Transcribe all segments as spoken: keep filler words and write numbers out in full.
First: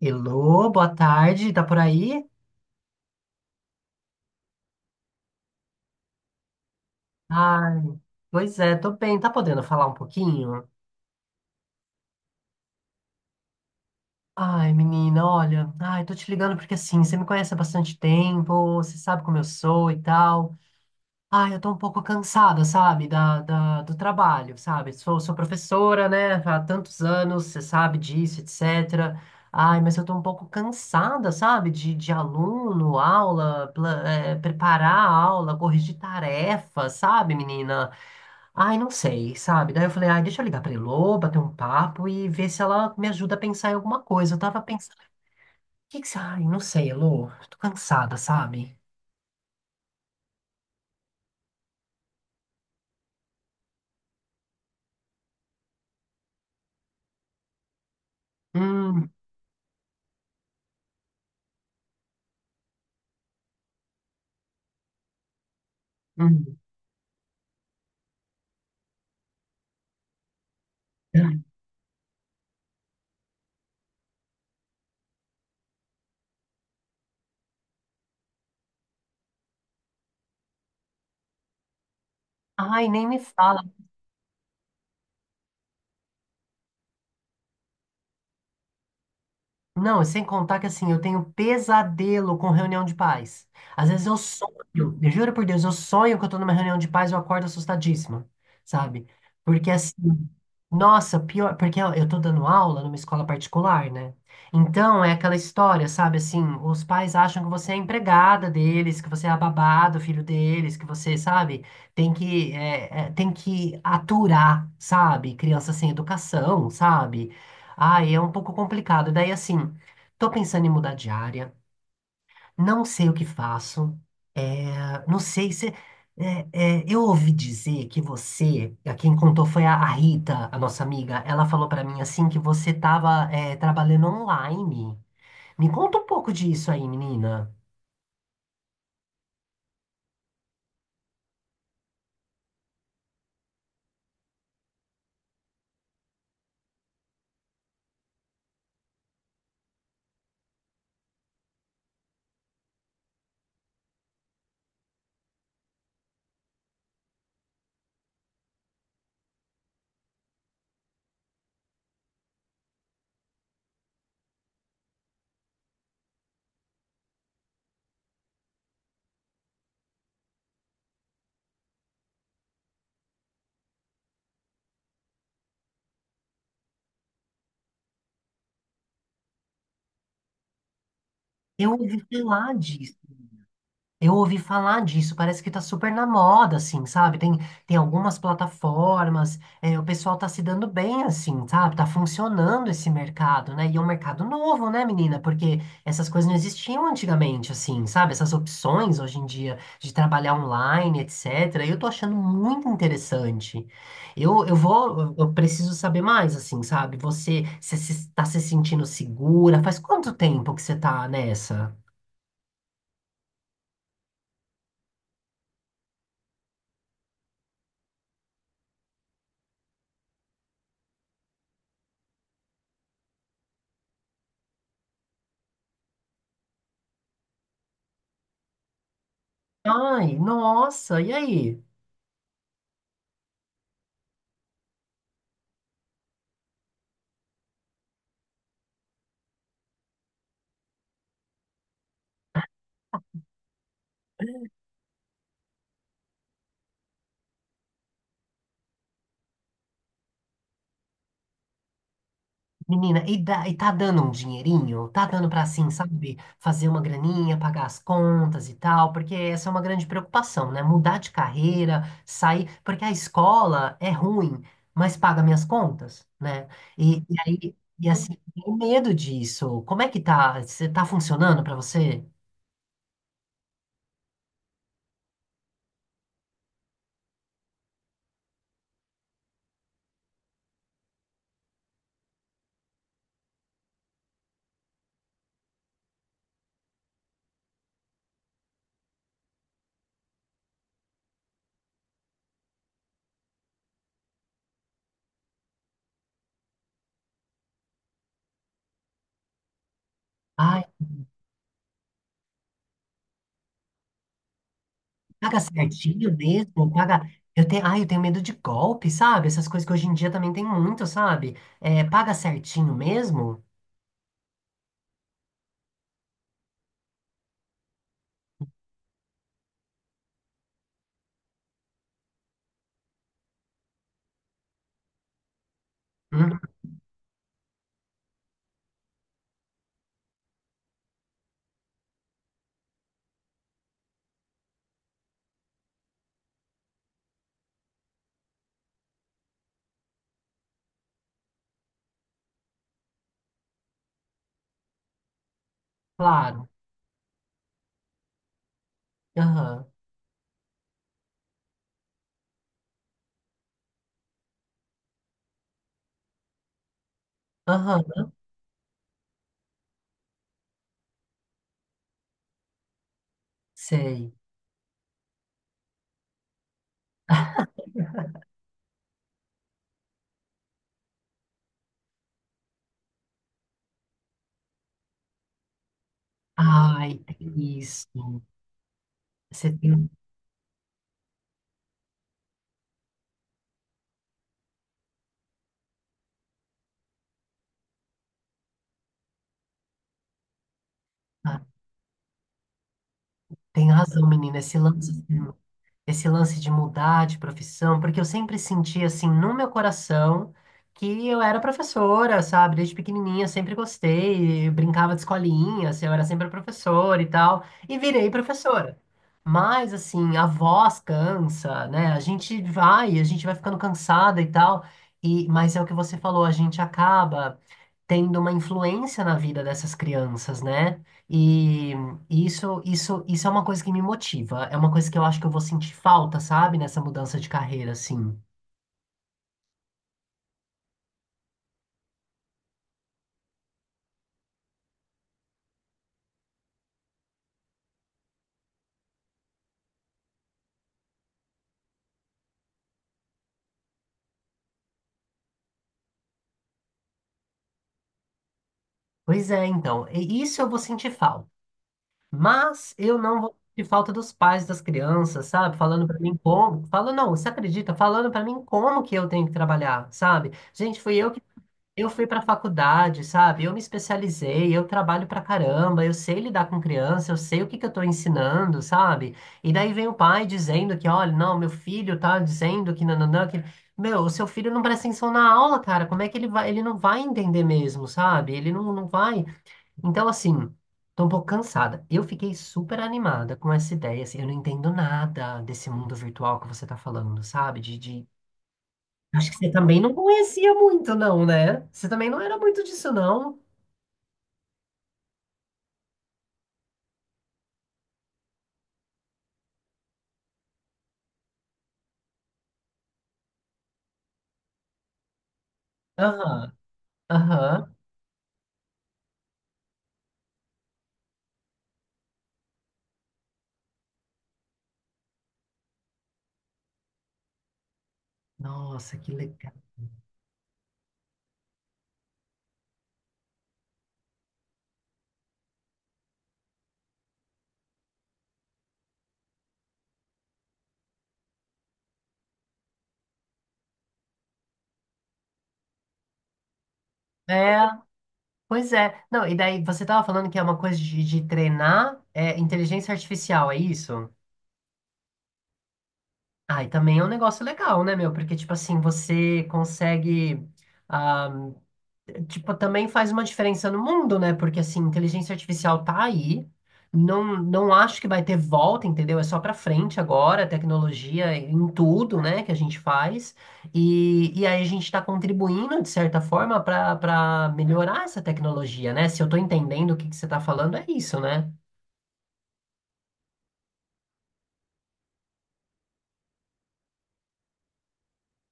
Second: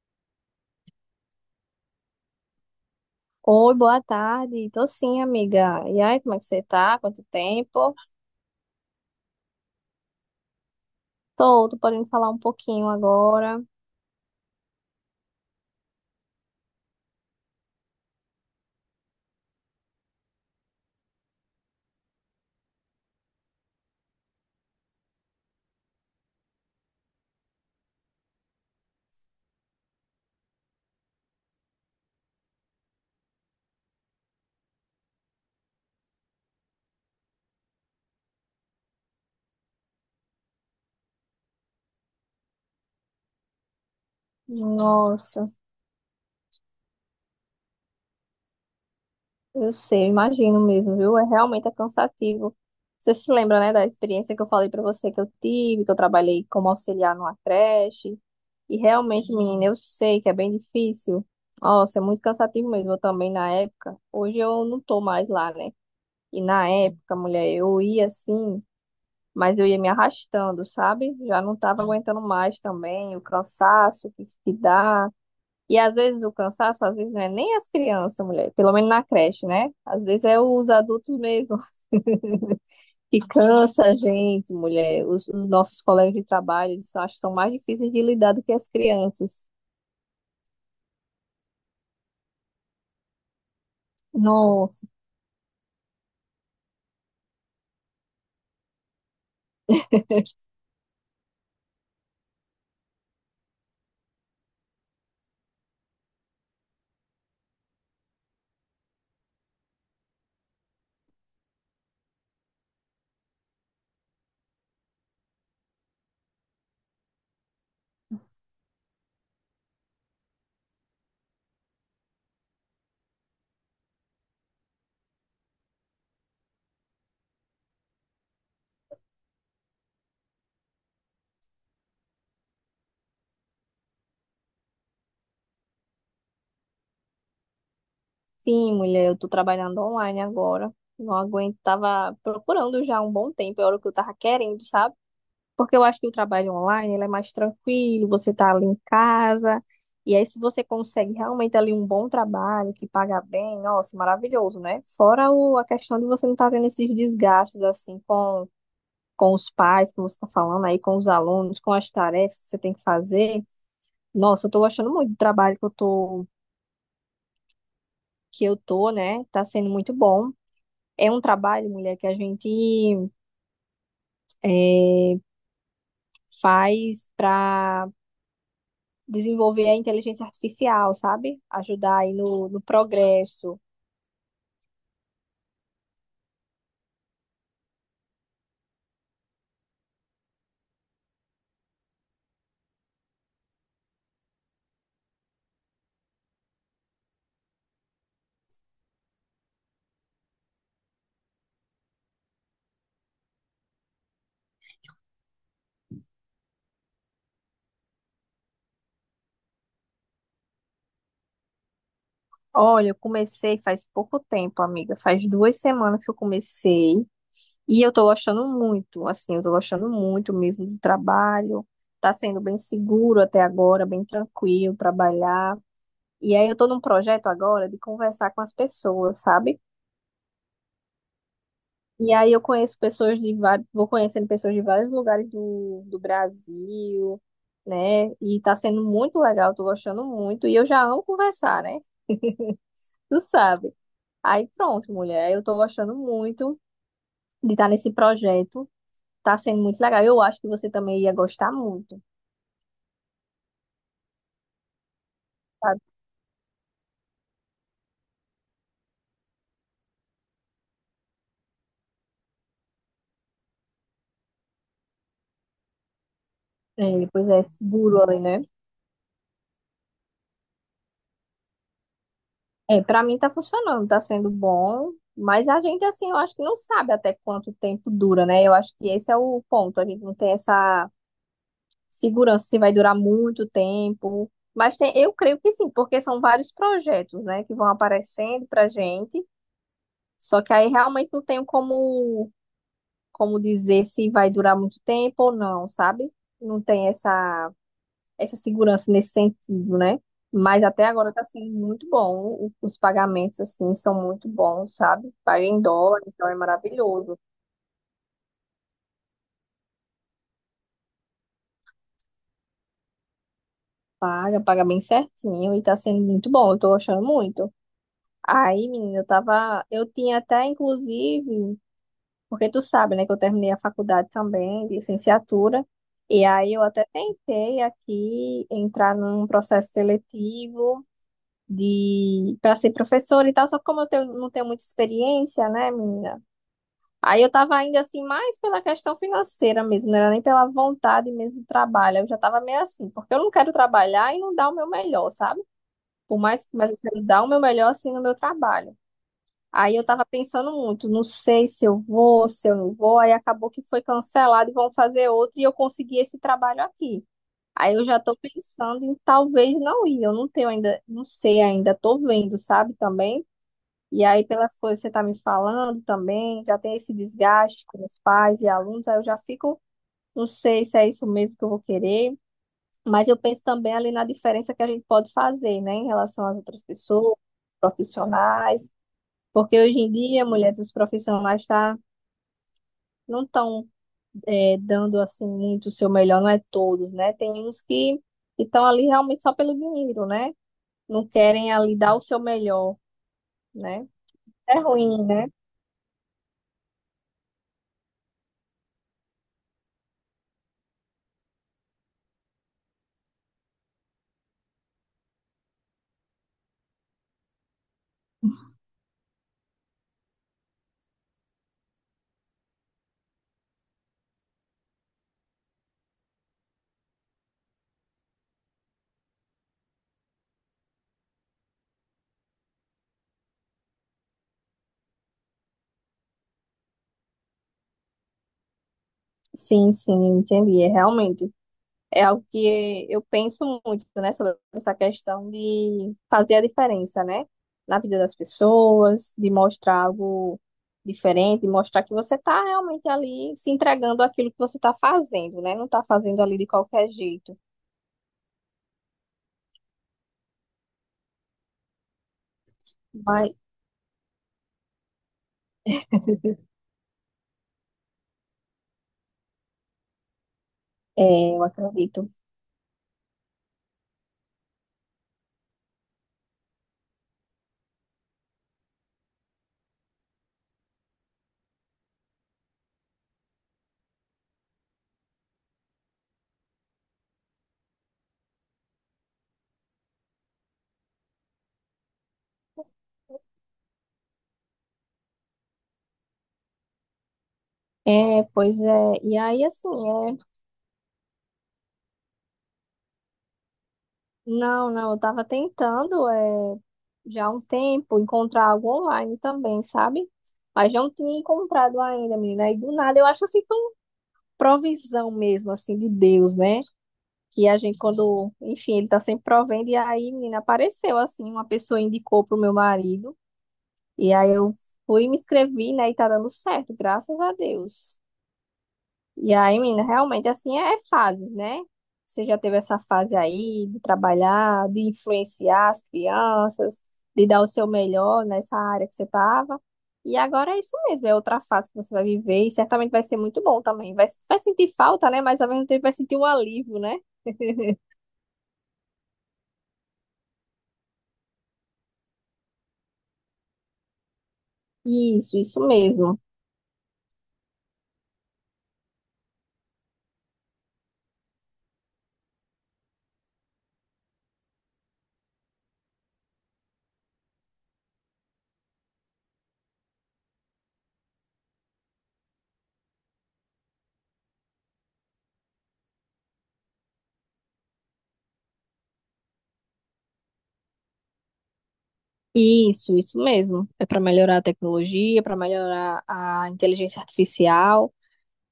Elô, boa tarde, tá por aí? Oi, boa tarde. Tô sim, amiga. E aí, como é que você tá? Quanto Ai, tempo? pois é, tô bem, tá podendo falar um pouquinho? Tô, tô podendo falar um pouquinho agora. Ai, menina, olha, ai, tô te ligando porque assim, você me conhece há bastante tempo, você sabe como eu sou e tal. Ai, eu tô um pouco cansada, sabe, da, da- do trabalho, sabe? Sou, sou professora, né, há tantos anos, você sabe disso, etcétera. Ai, mas eu tô um pouco cansada, sabe, de, de aluno, aula, pla- eh, preparar a aula, corrigir tarefa, sabe, menina? Ai, não sei, sabe? Daí eu falei, ai, deixa eu ligar pra Elô, bater um papo e ver se ela me ajuda a pensar em alguma coisa. Eu tava pensando, o Nossa, que que você... Ai, não sei, Elô, tô cansada, sabe? eu sei, eu imagino mesmo, viu? É realmente é cansativo. Você se lembra, né, da experiência que eu falei pra você que eu tive, que eu trabalhei como auxiliar numa creche? E Hum, realmente, menina, eu sei que é bem difícil. Nossa, é muito cansativo mesmo. Eu também na época. Hoje eu não tô mais lá, né? E hum. na época, mulher, eu ia assim, mas eu ia me arrastando, sabe? Já não estava aguentando mais também, o cansaço que, que dá. E às vezes o cansaço, às vezes não é nem as crianças, mulher, pelo menos na creche, né? Às vezes é os adultos mesmo Ai, nem me que fala. cansa a gente, mulher. Os, os nossos colegas de trabalho, eles acho que são mais difíceis de lidar do que as crianças. Não, sem contar que assim, eu tenho pesadelo com reunião de paz. Às vezes eu sonho, Nossa. eu juro por Deus, eu sonho que eu tô numa reunião de paz e eu acordo assustadíssima, sabe? Porque assim, nossa, pior, porque eu eu tô dando aula numa escola particular, né? Então é aquela história, sabe? Assim, os pais acham que você é a empregada deles, que você é a babá do filho deles, que você, sabe, tem que, é, é, tem que aturar, sabe? Criança sem educação, sabe? Ah, é um pouco complicado. Daí, assim, tô pensando em mudar de área, não sei o que faço, é, não sei se. é, é, eu ouvi dizer que você, a quem contou foi a, a Rita, a nossa amiga, ela falou pra mim assim que você tava é, trabalhando online. Me conta um pouco disso aí, menina. Sim, mulher, eu tô trabalhando online agora. Não aguento, tava procurando já há um bom tempo, era o que eu tava querendo, sabe? Porque eu acho que o trabalho online, ele é mais tranquilo, você tá ali em casa, e aí se você consegue realmente ali um bom trabalho, que paga bem, nossa, maravilhoso, né? Fora o, a questão de você não tá tendo esses desgastes, assim, com, com os pais, que você tá falando aí, com os alunos, com as tarefas que você tem que fazer. Nossa, eu tô gostando muito do trabalho que eu tô, que eu tô, né? Tá sendo muito bom. É um trabalho, mulher, que a gente é, faz para desenvolver a inteligência artificial, sabe? Eu Ajudar ouvi aí no, falar no disso. progresso. Eu ouvi falar disso, parece que tá super na moda, assim, sabe? Tem, tem algumas plataformas, é, o pessoal tá se dando bem, assim, sabe? Tá funcionando esse mercado, né? E é um mercado novo, né, menina? Porque essas coisas não existiam antigamente, assim, sabe? Essas opções hoje em dia de trabalhar online, etcétera. Eu tô achando muito interessante. Eu, eu vou, eu eu preciso saber mais, assim, sabe? Você, você se- tá se sentindo segura? Faz quanto tempo que você tá nessa? Olha, eu comecei faz pouco tempo, amiga. Faz duas semanas que eu comecei e eu tô gostando muito, assim, eu tô gostando muito mesmo do trabalho. Tá sendo bem seguro até agora, bem tranquilo trabalhar. E aí eu tô num projeto agora de conversar com as pessoas, sabe? Ai, nossa, e aí? E aí eu conheço pessoas de vários, vou conhecendo pessoas de vários lugares do, do Brasil, né? E tá sendo muito legal, tô gostando muito. E eu já amo conversar, né? Tu sabe. Aí pronto, mulher, eu tô gostando muito de estar nesse projeto. Tá sendo muito legal. Eu acho que você também ia gostar muito, Menina, e, dá, e tá dando um dinheirinho? Tá dando pra, assim, sabe? sabe, fazer uma graninha, pagar as contas e tal, porque essa é uma grande preocupação, né? Mudar de carreira, sair, porque a escola é ruim, mas paga minhas contas, né? E, É, e pois é, aí, e seguro assim, ali, né? tenho medo disso. Como é que tá? Você tá funcionando pra você? É, pra mim tá funcionando, tá sendo bom. Mas a gente, assim, eu acho que não sabe até quanto tempo dura, né? Eu acho que esse é o ponto. A gente não tem essa segurança se vai durar muito tempo. Mas tem, eu creio que sim, porque são vários projetos, né, que vão aparecendo pra gente. Só que aí realmente não tenho como, como dizer se vai durar muito tempo ou não, sabe? Não tem essa, essa segurança nesse sentido, né? Mas Ai, até agora tá sendo muito bom. O- Os pagamentos, assim, são muito bons, sabe? paga Paga em dólar, certinho então é mesmo, paga. maravilhoso. Eu tenho, ai, eu tenho medo de golpe, sabe? Essas coisas que hoje em dia também tem muito, sabe? É, paga certinho mesmo? Paga, paga bem certinho e tá sendo muito bom. Eu tô achando muito. Aí, menina, eu tava. Eu tinha até, inclusive, porque tu sabe, né, que eu terminei a faculdade também, de licenciatura, e Hum, aí eu até tentei aqui entrar num processo seletivo de para ser professora e tal, só que como eu tenho- não tenho muita experiência, né, menina? Aí eu tava ainda assim, mais pela questão financeira mesmo, não era nem pela vontade mesmo do trabalho. Eu já tava meio assim, porque eu não quero trabalhar e não dar o meu melhor, sabe? Por mais, claro. mas eu quero dar o meu melhor assim no meu trabalho. Aham, Aí eu tava pensando muito, não sei se eu vou, se eu não vou, aí acabou que foi cancelado e vão fazer outro e eu consegui esse trabalho aqui. Aí aham, eu já tô pensando em talvez não ir, eu não tenho ainda, não sei ainda, tô vendo, sabe, também. E sei. aí pelas coisas que você tá me falando também, já tem esse desgaste com os pais e alunos, aí eu já fico, não sei se é isso mesmo que eu vou querer, mas eu penso também ali na diferença que a gente pode fazer, né, em relação às outras Ai, pessoas, tem isso. profissionais. Você Porque hoje tem, em dia, mulheres, os profissionais tá, não estão dando assim muito o seu melhor, não é todos, né? Tem uns que estão ali realmente só pelo dinheiro, né? Não ah, querem ali dar o seu melhor, tem né? razão, menina. Esse É ruim, lance. né? Esse lance de mudar de profissão, porque eu sempre senti assim no meu coração que eu era professora, sabe? Desde pequenininha sempre gostei, eu brincava de escolinha, assim, eu era sempre professora e tal, e virei professora. Mas assim, a voz cansa, né? A gente vai, a gente vai ficando cansada e tal. E mas é o que você falou, a gente acaba tendo uma influência na vida dessas crianças, né? E isso, isso, isso é uma coisa que me motiva. É uma coisa que eu acho que eu vou sentir falta, sabe? Nessa mudança de carreira, assim. Sim, sim, entendi. É realmente é algo que eu penso muito, né, sobre essa questão de fazer a diferença, né, na vida das pessoas, de mostrar algo diferente, mostrar que você está realmente ali se entregando àquilo que você está fazendo, né, não está fazendo ali de qualquer jeito. Pois é, então. E isso eu vou sentir falta. Mas eu não Mas, vou sentir falta dos pais das crianças, sabe? Falando pra mim como. Falando, não, você acredita? Falando pra mim como que eu tenho que trabalhar, sabe? Gente, fui eu que é, eu eu fui acredito. para faculdade, sabe? Eu me especializei, eu trabalho pra caramba, eu sei lidar com criança, eu sei o que que eu tô ensinando, sabe? E daí vem o pai dizendo que, olha, não, meu filho tá dizendo que nananã, que... Meu, o seu filho não presta atenção na aula, cara. Como é que ele vai? Ele não vai entender mesmo, sabe? Ele não, não vai. Então, assim, tô um pouco cansada. Eu fiquei super animada com essa ideia, assim, eu não entendo nada desse mundo virtual que você tá falando, sabe? De de É, pois é. E Acho que aí, você assim, também não é, conhecia muito, não, né? Você também não era muito disso, não. não, não, eu estava tentando, é, já há um tempo encontrar algo online também, sabe? Mas não tinha encontrado ainda, menina. E do nada, eu acho assim, provisão mesmo, assim, de Deus, Aham, né? Que a aham. gente, quando, enfim, ele tá sempre provendo, e aí, menina, apareceu, assim, uma pessoa indicou pro meu marido, e aí eu fui, me inscrevi, né, e tá dando certo, graças a Deus. Nossa, que E legal. aí, menina, realmente assim é é fases, né? Você já teve essa fase aí de trabalhar, de influenciar as crianças, de dar o seu melhor nessa área que você estava. E agora é isso mesmo, é outra fase que você vai viver e certamente vai ser muito bom também. Vai, vai sentir falta, né? Mas ao mesmo tempo vai sentir um alívio, né? É, pois é. Não, e daí você tava falando que é uma coisa de, de treinar é, inteligência artificial, é isso? Isso, isso mesmo. Ah, e também é um negócio legal, né, meu? Porque, tipo assim, você consegue. Ah, tipo, também faz uma diferença no mundo, né? Porque assim, inteligência artificial tá aí. Não, não acho que vai ter volta, entendeu? É só pra frente agora, tecnologia em tudo, né, que a gente faz. E, e aí a gente está contribuindo, de certa forma, para para melhorar essa tecnologia, né? Se eu tô entendendo o que que você tá falando, é isso, né? Isso, isso mesmo. É para melhorar a tecnologia, para melhorar a inteligência artificial,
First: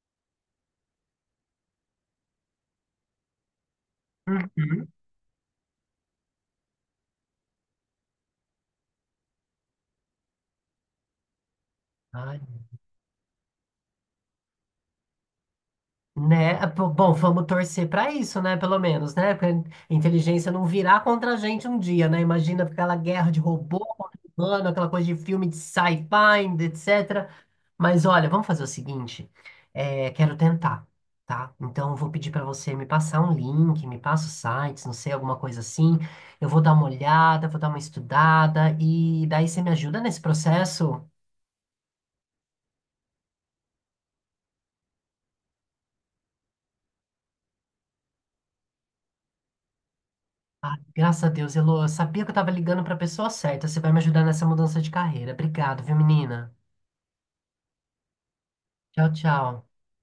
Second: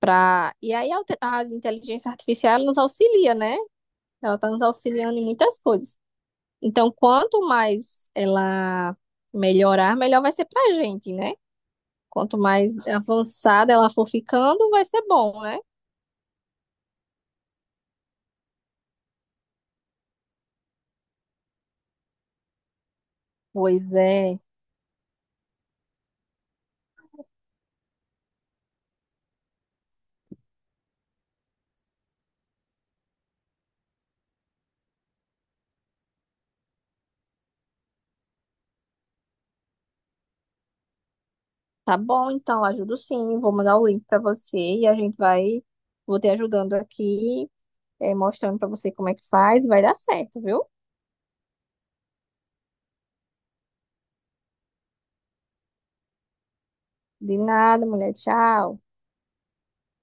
para E aí a, te- a inteligência artificial ela nos auxilia, né? Ela está nos Uhum. auxiliando em muitas coisas. Então, quanto mais ela melhorar, melhor vai ser pra gente, né? Quanto Ah, mais avançada ela for ficando, vai ser bom, né? né? Ah, pô, bom, vamos torcer para isso, né? Pelo menos, né? Pra inteligência não virar contra a gente um dia, né? Imagina aquela guerra de robô Pois contra é. humano, aquela coisa de filme de sci-fi, etcétera. Mas olha, vamos fazer o seguinte: é, quero tentar, tá? Então eu vou pedir para você me passar um link, me passa os sites, não sei, alguma coisa assim. Eu vou dar uma olhada, vou dar uma estudada e daí você me ajuda nesse processo? Tá bom, então, ajudo sim. Vou mandar o link pra você e a gente vai. Vou te ajudando aqui, eh, mostrando pra você como é que faz. Vai dar certo, viu? Ah, graças a Deus, Elô. Eu sabia que eu tava ligando pra pessoa certa. Você vai me ajudar nessa mudança de carreira. Obrigado, viu, menina? De nada, mulher. Tchau. Tchau, tchau.